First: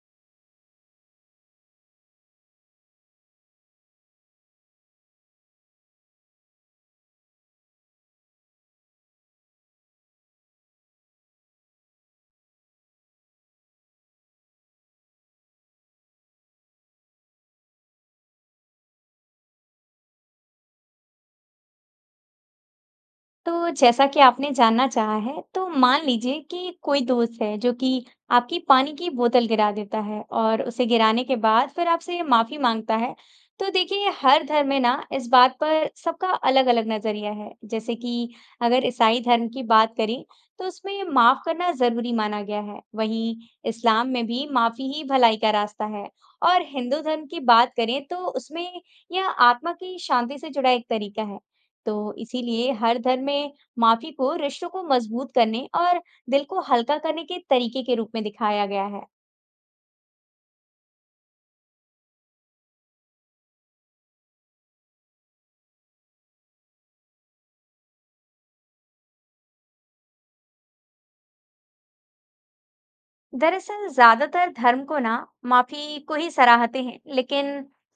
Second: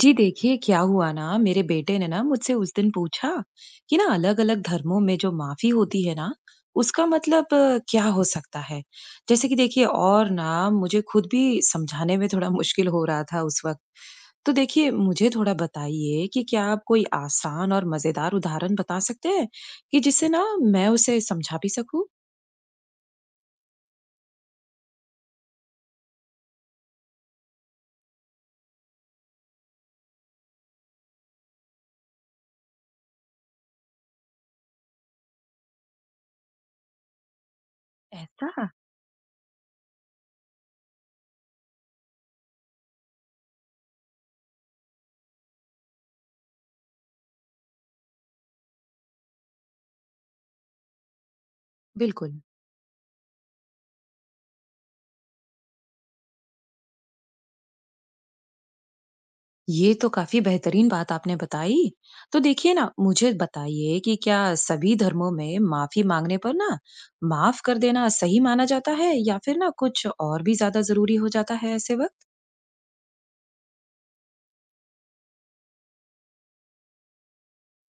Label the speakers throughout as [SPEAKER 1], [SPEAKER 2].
[SPEAKER 1] जी देखिए क्या हुआ ना, मेरे बेटे ने ना मुझसे उस दिन पूछा कि ना अलग अलग धर्मों में जो माफी होती है ना, उसका मतलब क्या हो सकता है। जैसे कि देखिए, और ना मुझे खुद भी समझाने में थोड़ा मुश्किल हो रहा था उस वक्त। तो देखिए, मुझे थोड़ा बताइए कि क्या आप कोई आसान और मजेदार उदाहरण बता सकते हैं कि जिससे ना मैं उसे समझा भी सकूं।
[SPEAKER 2] तो जैसा कि आपने जानना चाहा है, तो मान लीजिए कि कोई दोस्त है जो कि आपकी पानी की बोतल गिरा देता है और उसे गिराने के बाद फिर आपसे माफी मांगता है। तो देखिए हर धर्म में ना इस बात पर सबका अलग-अलग नजरिया है। जैसे कि
[SPEAKER 1] ऐसा?
[SPEAKER 2] अगर ईसाई धर्म की बात करें तो उसमें माफ करना जरूरी माना गया है। वहीं इस्लाम में भी माफी ही भलाई का रास्ता है। और हिंदू धर्म की बात करें तो उसमें यह आत्मा की शांति से जुड़ा एक तरीका है। तो
[SPEAKER 1] बिल्कुल।
[SPEAKER 2] इसीलिए हर धर्म में माफी को रिश्तों को मजबूत करने और दिल को हल्का करने के तरीके के रूप में दिखाया गया है।
[SPEAKER 1] ये तो काफी बेहतरीन बात आपने बताई। तो देखिए ना, मुझे बताइए कि क्या सभी धर्मों में माफी मांगने पर ना माफ कर देना सही माना जाता है, या फिर ना कुछ और भी ज्यादा जरूरी हो जाता है ऐसे वक्त?
[SPEAKER 2] दरअसल ज्यादातर धर्म को ना माफी को ही सराहते हैं, लेकिन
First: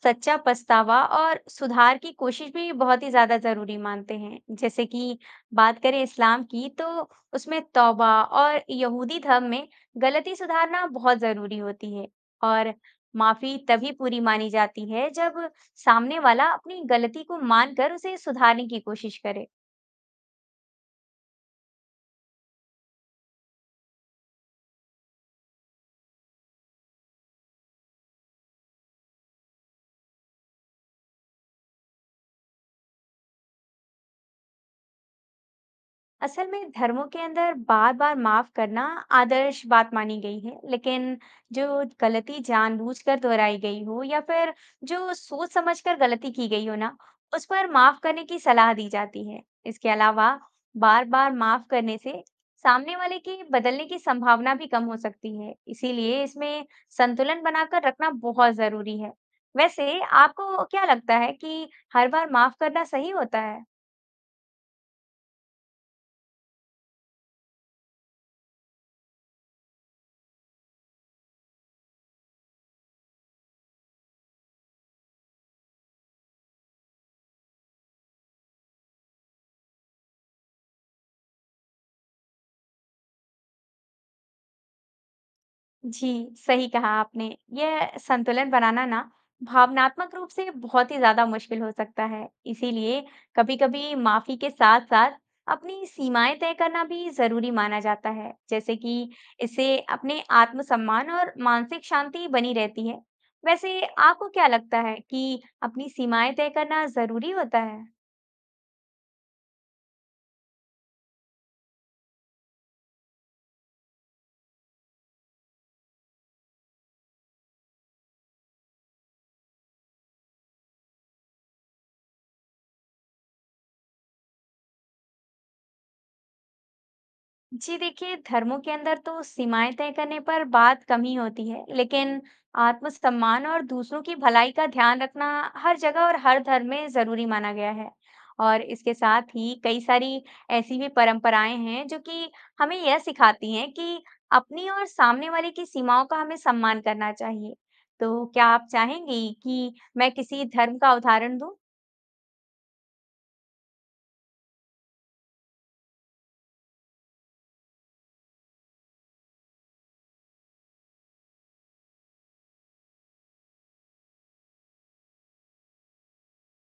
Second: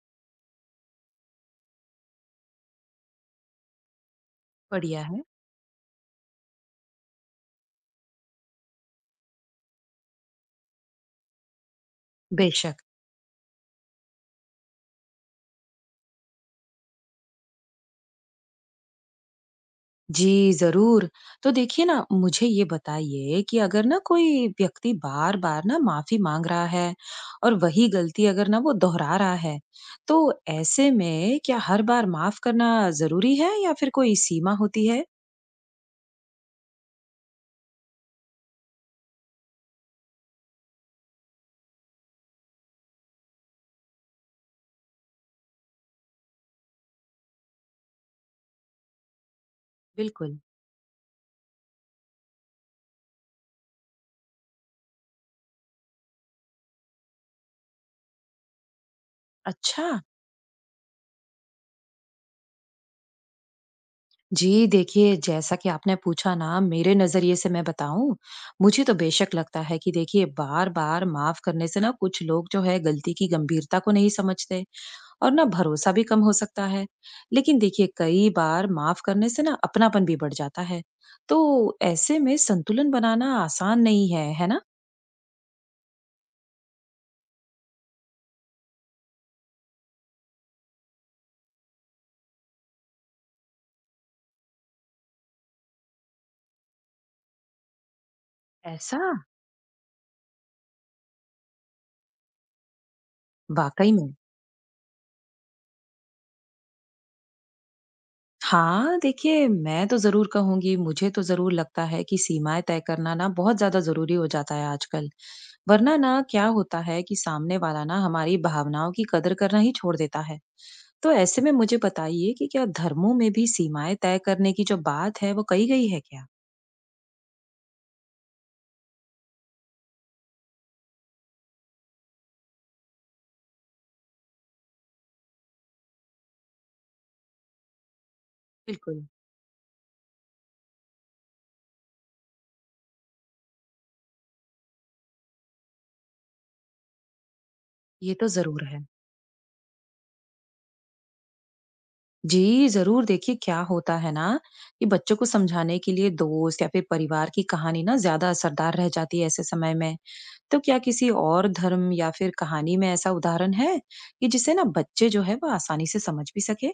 [SPEAKER 2] सच्चा पछतावा और सुधार की कोशिश भी बहुत ही ज्यादा जरूरी मानते हैं। जैसे
[SPEAKER 1] बढ़िया
[SPEAKER 2] कि
[SPEAKER 1] है।
[SPEAKER 2] बात करें इस्लाम की तो उसमें तौबा और यहूदी धर्म में गलती सुधारना बहुत जरूरी होती है। और
[SPEAKER 1] बेशक।
[SPEAKER 2] माफी तभी पूरी मानी जाती है जब सामने वाला अपनी गलती को मानकर उसे सुधारने की कोशिश करे।
[SPEAKER 1] जी, जरूर। तो देखिए ना, मुझे ये बताइए कि अगर ना कोई व्यक्ति बार-बार ना माफी मांग रहा है और वही गलती अगर ना वो दोहरा रहा है, तो ऐसे में क्या हर बार माफ करना जरूरी है, या फिर कोई सीमा होती है?
[SPEAKER 2] असल में धर्मों के अंदर बार बार माफ करना आदर्श बात मानी गई है, लेकिन जो गलती जानबूझकर दोहराई गई हो या फिर जो सोच समझकर गलती की गई हो ना, उस पर माफ करने की सलाह दी जाती है। इसके अलावा
[SPEAKER 1] बिल्कुल।
[SPEAKER 2] बार बार माफ करने से सामने वाले की बदलने की संभावना भी कम हो सकती है, इसीलिए इसमें संतुलन बनाकर रखना बहुत जरूरी है।
[SPEAKER 1] अच्छा।
[SPEAKER 2] वैसे आपको क्या लगता है कि हर बार माफ करना सही होता है?
[SPEAKER 1] जी, देखिए, जैसा कि आपने पूछा ना, मेरे नज़रिए से मैं बताऊँ, मुझे तो बेशक लगता है कि देखिए, बार-बार माफ़ करने से ना कुछ लोग जो है गलती की गंभीरता को नहीं समझते और ना भरोसा भी कम हो सकता है। लेकिन देखिए, कई बार माफ़ करने से ना अपनापन भी बढ़ जाता है। तो ऐसे में संतुलन बनाना आसान नहीं है, है ना?
[SPEAKER 2] जी, सही कहा आपने। यह संतुलन बनाना ना भावनात्मक रूप से बहुत ही ज़्यादा मुश्किल हो सकता है। इसीलिए कभी-कभी माफ़ी के साथ-साथ अपनी सीमाएँ तय करना भी ज़रूरी माना जाता है। जैसे कि
[SPEAKER 1] ऐसा?
[SPEAKER 2] इससे अपने आत्मसम्मान और मानसिक शांति बनी रहती है। वैसे
[SPEAKER 1] वाक़ई में।
[SPEAKER 2] आपको क्या लगता है कि अपनी सीमाएँ तय करना ज़रूरी होता है?
[SPEAKER 1] हाँ, देखिए, मैं तो ज़रूर कहूँगी, मुझे तो ज़रूर लगता है कि सीमाएँ तय करना ना बहुत ज़्यादा ज़रूरी हो जाता है आजकल। वरना ना क्या होता है कि सामने वाला ना हमारी भावनाओं की कदर करना ही छोड़ देता है। तो ऐसे में मुझे बताइए कि क्या धर्मों में भी सीमाएँ तय करने की जो बात है, वो कही गई है क्या?
[SPEAKER 2] जी देखिए, धर्मों के अंदर तो सीमाएं तय करने पर बात कम ही होती है, लेकिन आत्मसम्मान और दूसरों की भलाई का ध्यान रखना हर जगह और हर धर्म में जरूरी माना गया है। और इसके
[SPEAKER 1] बिल्कुल।
[SPEAKER 2] साथ ही कई सारी ऐसी भी परंपराएं हैं जो कि हमें यह सिखाती हैं कि अपनी और सामने वाले की सीमाओं का हमें सम्मान करना चाहिए।
[SPEAKER 1] ये
[SPEAKER 2] तो
[SPEAKER 1] तो
[SPEAKER 2] क्या
[SPEAKER 1] ज़रूर
[SPEAKER 2] आप
[SPEAKER 1] है।
[SPEAKER 2] चाहेंगी कि मैं किसी धर्म का उदाहरण दूं?
[SPEAKER 1] जी, ज़रूर। देखिए, क्या होता है ना कि बच्चों को समझाने के लिए दोस्त या फिर परिवार की कहानी ना ज़्यादा असरदार रह जाती है ऐसे समय में। तो क्या किसी और धर्म या फिर कहानी में ऐसा उदाहरण है कि जिससे ना बच्चे जो है वो आसानी से समझ भी सके?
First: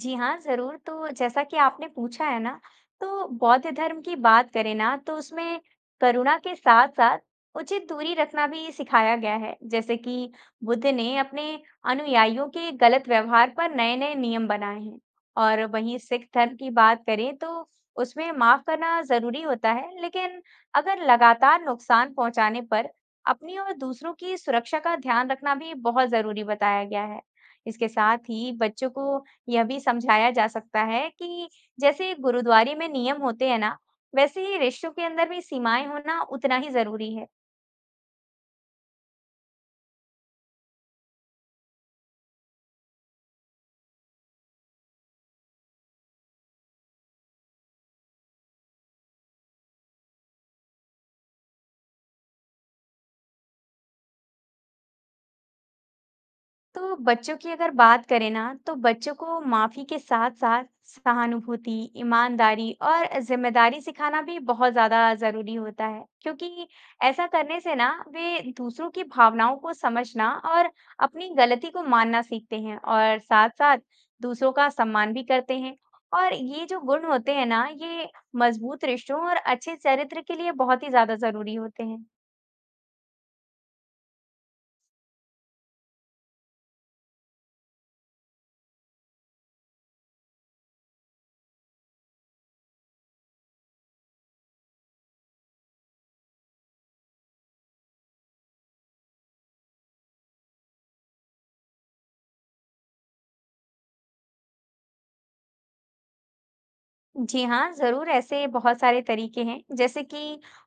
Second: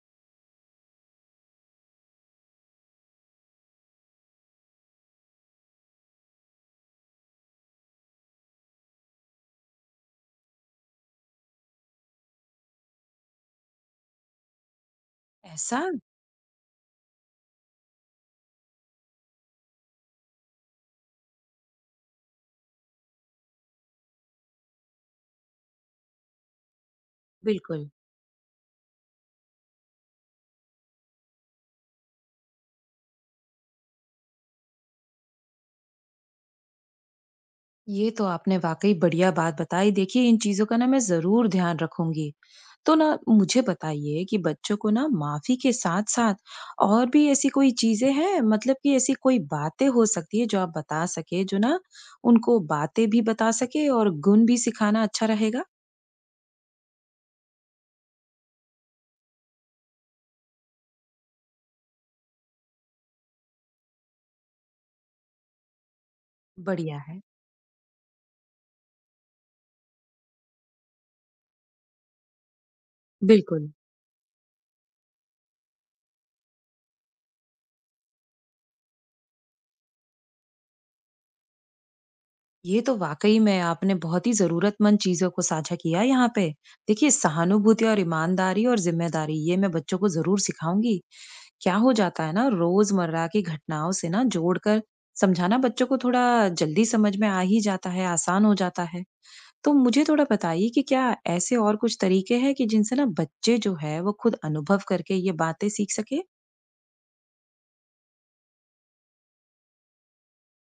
[SPEAKER 2] जी हाँ, ज़रूर। तो जैसा कि आपने पूछा है ना, तो बौद्ध धर्म की बात करें ना, तो उसमें करुणा के साथ-साथ उचित दूरी रखना भी सिखाया गया है। जैसे कि बुद्ध ने अपने अनुयायियों के गलत व्यवहार पर नए-नए नियम बनाए हैं। और
[SPEAKER 1] ऐसा?
[SPEAKER 2] वहीं सिख धर्म की बात करें, तो उसमें माफ़ करना ज़रूरी होता है, लेकिन अगर लगातार नुकसान पहुँचाने पर अपनी और दूसरों की सुरक्षा का ध्यान रखना भी बहुत ज़रूरी बताया गया है।
[SPEAKER 1] बिल्कुल।
[SPEAKER 2] इसके साथ ही बच्चों को यह भी समझाया जा सकता है कि जैसे गुरुद्वारे में नियम होते हैं ना, वैसे ही रिश्तों के अंदर भी सीमाएं होना उतना ही जरूरी है।
[SPEAKER 1] ये तो आपने वाकई बढ़िया बात बताई। देखिए, इन चीज़ों का ना मैं ज़रूर ध्यान रखूँगी। तो ना मुझे बताइए कि बच्चों को ना माफ़ी के साथ-साथ और भी ऐसी कोई चीज़ें हैं, मतलब कि ऐसी कोई बातें हो सकती है जो आप बता सकें, जो ना उनको बातें भी बता सकें और गुण भी सिखाना अच्छा रहेगा?
[SPEAKER 2] तो बच्चों की अगर बात करें ना, तो बच्चों को माफी के साथ साथ सहानुभूति, ईमानदारी और जिम्मेदारी सिखाना भी बहुत ज्यादा जरूरी होता है, क्योंकि
[SPEAKER 1] बढ़िया है।
[SPEAKER 2] ऐसा करने से ना वे दूसरों की भावनाओं को समझना और अपनी गलती को मानना सीखते हैं और साथ
[SPEAKER 1] बिल्कुल।
[SPEAKER 2] साथ दूसरों का सम्मान भी करते हैं। और ये जो गुण होते हैं ना, ये मजबूत रिश्तों और अच्छे चरित्र के लिए बहुत ही ज्यादा जरूरी होते हैं।
[SPEAKER 1] ये तो वाकई में आपने बहुत ही ज़रूरतमंद चीज़ों को साझा किया यहाँ पे। देखिए, सहानुभूति और ईमानदारी और ज़िम्मेदारी, ये मैं बच्चों को ज़रूर सिखाऊँगी। क्या हो जाता है ना, रोजमर्रा की घटनाओं से ना जोड़कर समझाना बच्चों को थोड़ा जल्दी समझ में आ ही जाता है, आसान हो जाता है। तो मुझे थोड़ा बताइए कि क्या ऐसे और कुछ तरीके हैं कि जिनसे ना बच्चे जो है वो खुद अनुभव करके ये बातें सीख सके?
[SPEAKER 2] जी हाँ, ज़रूर ऐसे बहुत सारे तरीके हैं। जैसे कि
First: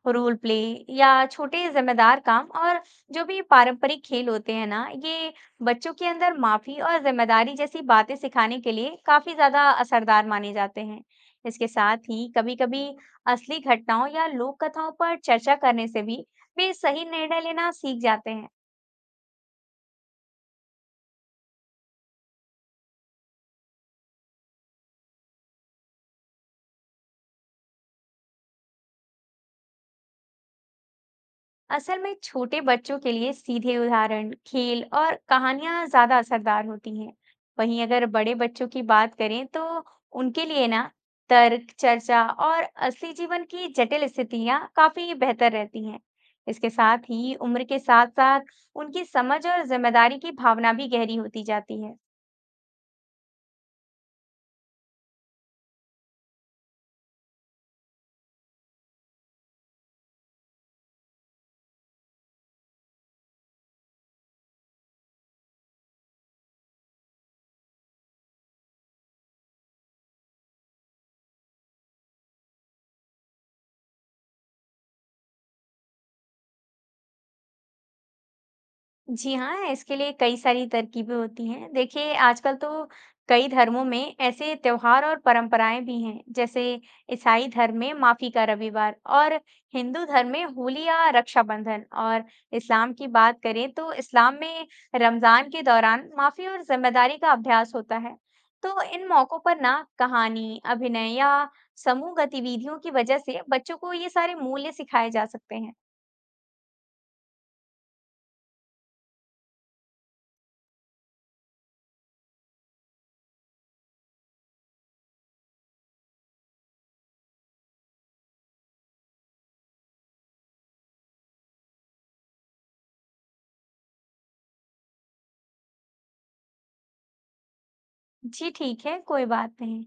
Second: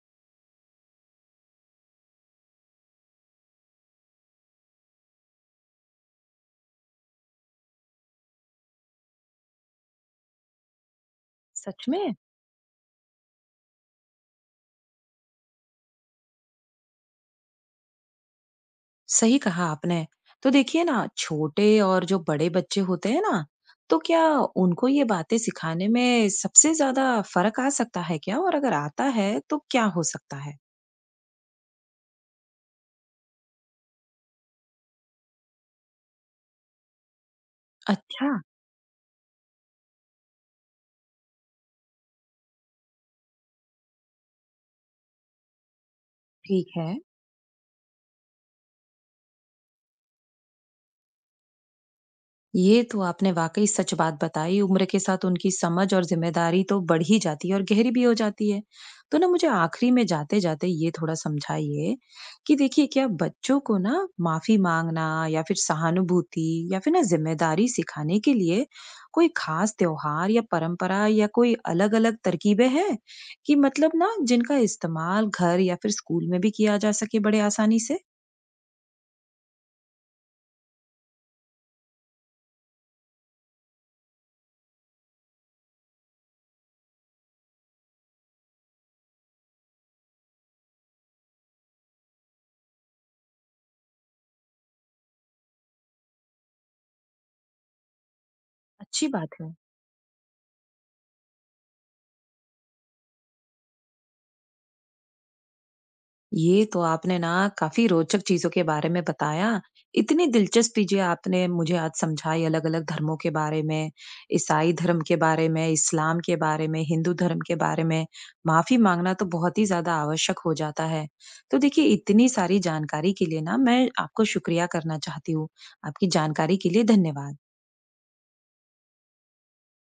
[SPEAKER 2] रोल प्ले या छोटे जिम्मेदार काम और जो भी पारंपरिक खेल होते हैं ना, ये बच्चों के अंदर माफ़ी और जिम्मेदारी जैसी बातें सिखाने के लिए काफ़ी ज़्यादा असरदार माने जाते हैं। इसके
[SPEAKER 1] सच
[SPEAKER 2] साथ
[SPEAKER 1] में।
[SPEAKER 2] ही कभी-कभी असली घटनाओं या लोक कथाओं पर चर्चा करने से भी वे सही निर्णय लेना सीख जाते हैं।
[SPEAKER 1] सही कहा आपने। तो देखिए ना, छोटे और जो बड़े बच्चे होते हैं ना, तो क्या उनको ये बातें सिखाने में सबसे ज्यादा फर्क आ सकता है क्या, और अगर आता है तो क्या हो सकता है?
[SPEAKER 2] असल में छोटे बच्चों के लिए सीधे उदाहरण, खेल और कहानियां ज्यादा असरदार होती हैं। वहीं अगर
[SPEAKER 1] अच्छा।
[SPEAKER 2] बड़े बच्चों की बात करें, तो उनके लिए ना तर्क, चर्चा और असली जीवन की जटिल स्थितियां काफी बेहतर रहती हैं।
[SPEAKER 1] ठीक
[SPEAKER 2] इसके
[SPEAKER 1] है।
[SPEAKER 2] साथ ही उम्र के साथ साथ उनकी समझ और जिम्मेदारी की भावना भी गहरी होती जाती है।
[SPEAKER 1] ये तो आपने वाकई सच बात बताई। उम्र के साथ उनकी समझ और ज़िम्मेदारी तो बढ़ ही जाती है और गहरी भी हो जाती है। तो ना मुझे आखिरी में जाते-जाते ये थोड़ा समझाइए कि देखिए, क्या बच्चों को ना माफ़ी माँगना या फिर सहानुभूति या फिर ना ज़िम्मेदारी सिखाने के लिए कोई ख़ास त्योहार या परंपरा या कोई अलग-अलग तरकीबें हैं? कि मतलब ना जिनका इस्तेमाल घर या फिर स्कूल में भी किया जा सके बड़े आसानी से?
[SPEAKER 2] जी हाँ, इसके लिए कई सारी तरकीबें होती हैं। देखिए, आजकल तो कई धर्मों में ऐसे त्योहार और परंपराएं भी हैं, जैसे ईसाई धर्म में माफ़ी का रविवार और हिंदू धर्म में होली या रक्षाबंधन, और इस्लाम की बात करें तो इस्लाम में रमज़ान के दौरान माफ़ी और जिम्मेदारी का अभ्यास होता है। तो
[SPEAKER 1] अच्छी
[SPEAKER 2] इन
[SPEAKER 1] बात
[SPEAKER 2] मौक़ों
[SPEAKER 1] है।
[SPEAKER 2] पर ना कहानी, अभिनय या समूह गतिविधियों की वजह से बच्चों को ये सारे मूल्य सिखाए जा सकते हैं।
[SPEAKER 1] ये तो आपने ना काफी रोचक चीजों के बारे में बताया। इतनी दिलचस्प चीजें आपने मुझे आज समझाई, अलग-अलग धर्मों के बारे में, ईसाई धर्म के बारे में, इस्लाम के बारे में, हिंदू धर्म के बारे में। माफी मांगना तो बहुत ही ज़्यादा आवश्यक हो जाता है। तो देखिए, इतनी सारी जानकारी के लिए ना मैं आपको शुक्रिया करना चाहती हूँ। आपकी जानकारी के लिए धन्यवाद।
[SPEAKER 2] जी ठीक है, कोई बात नहीं।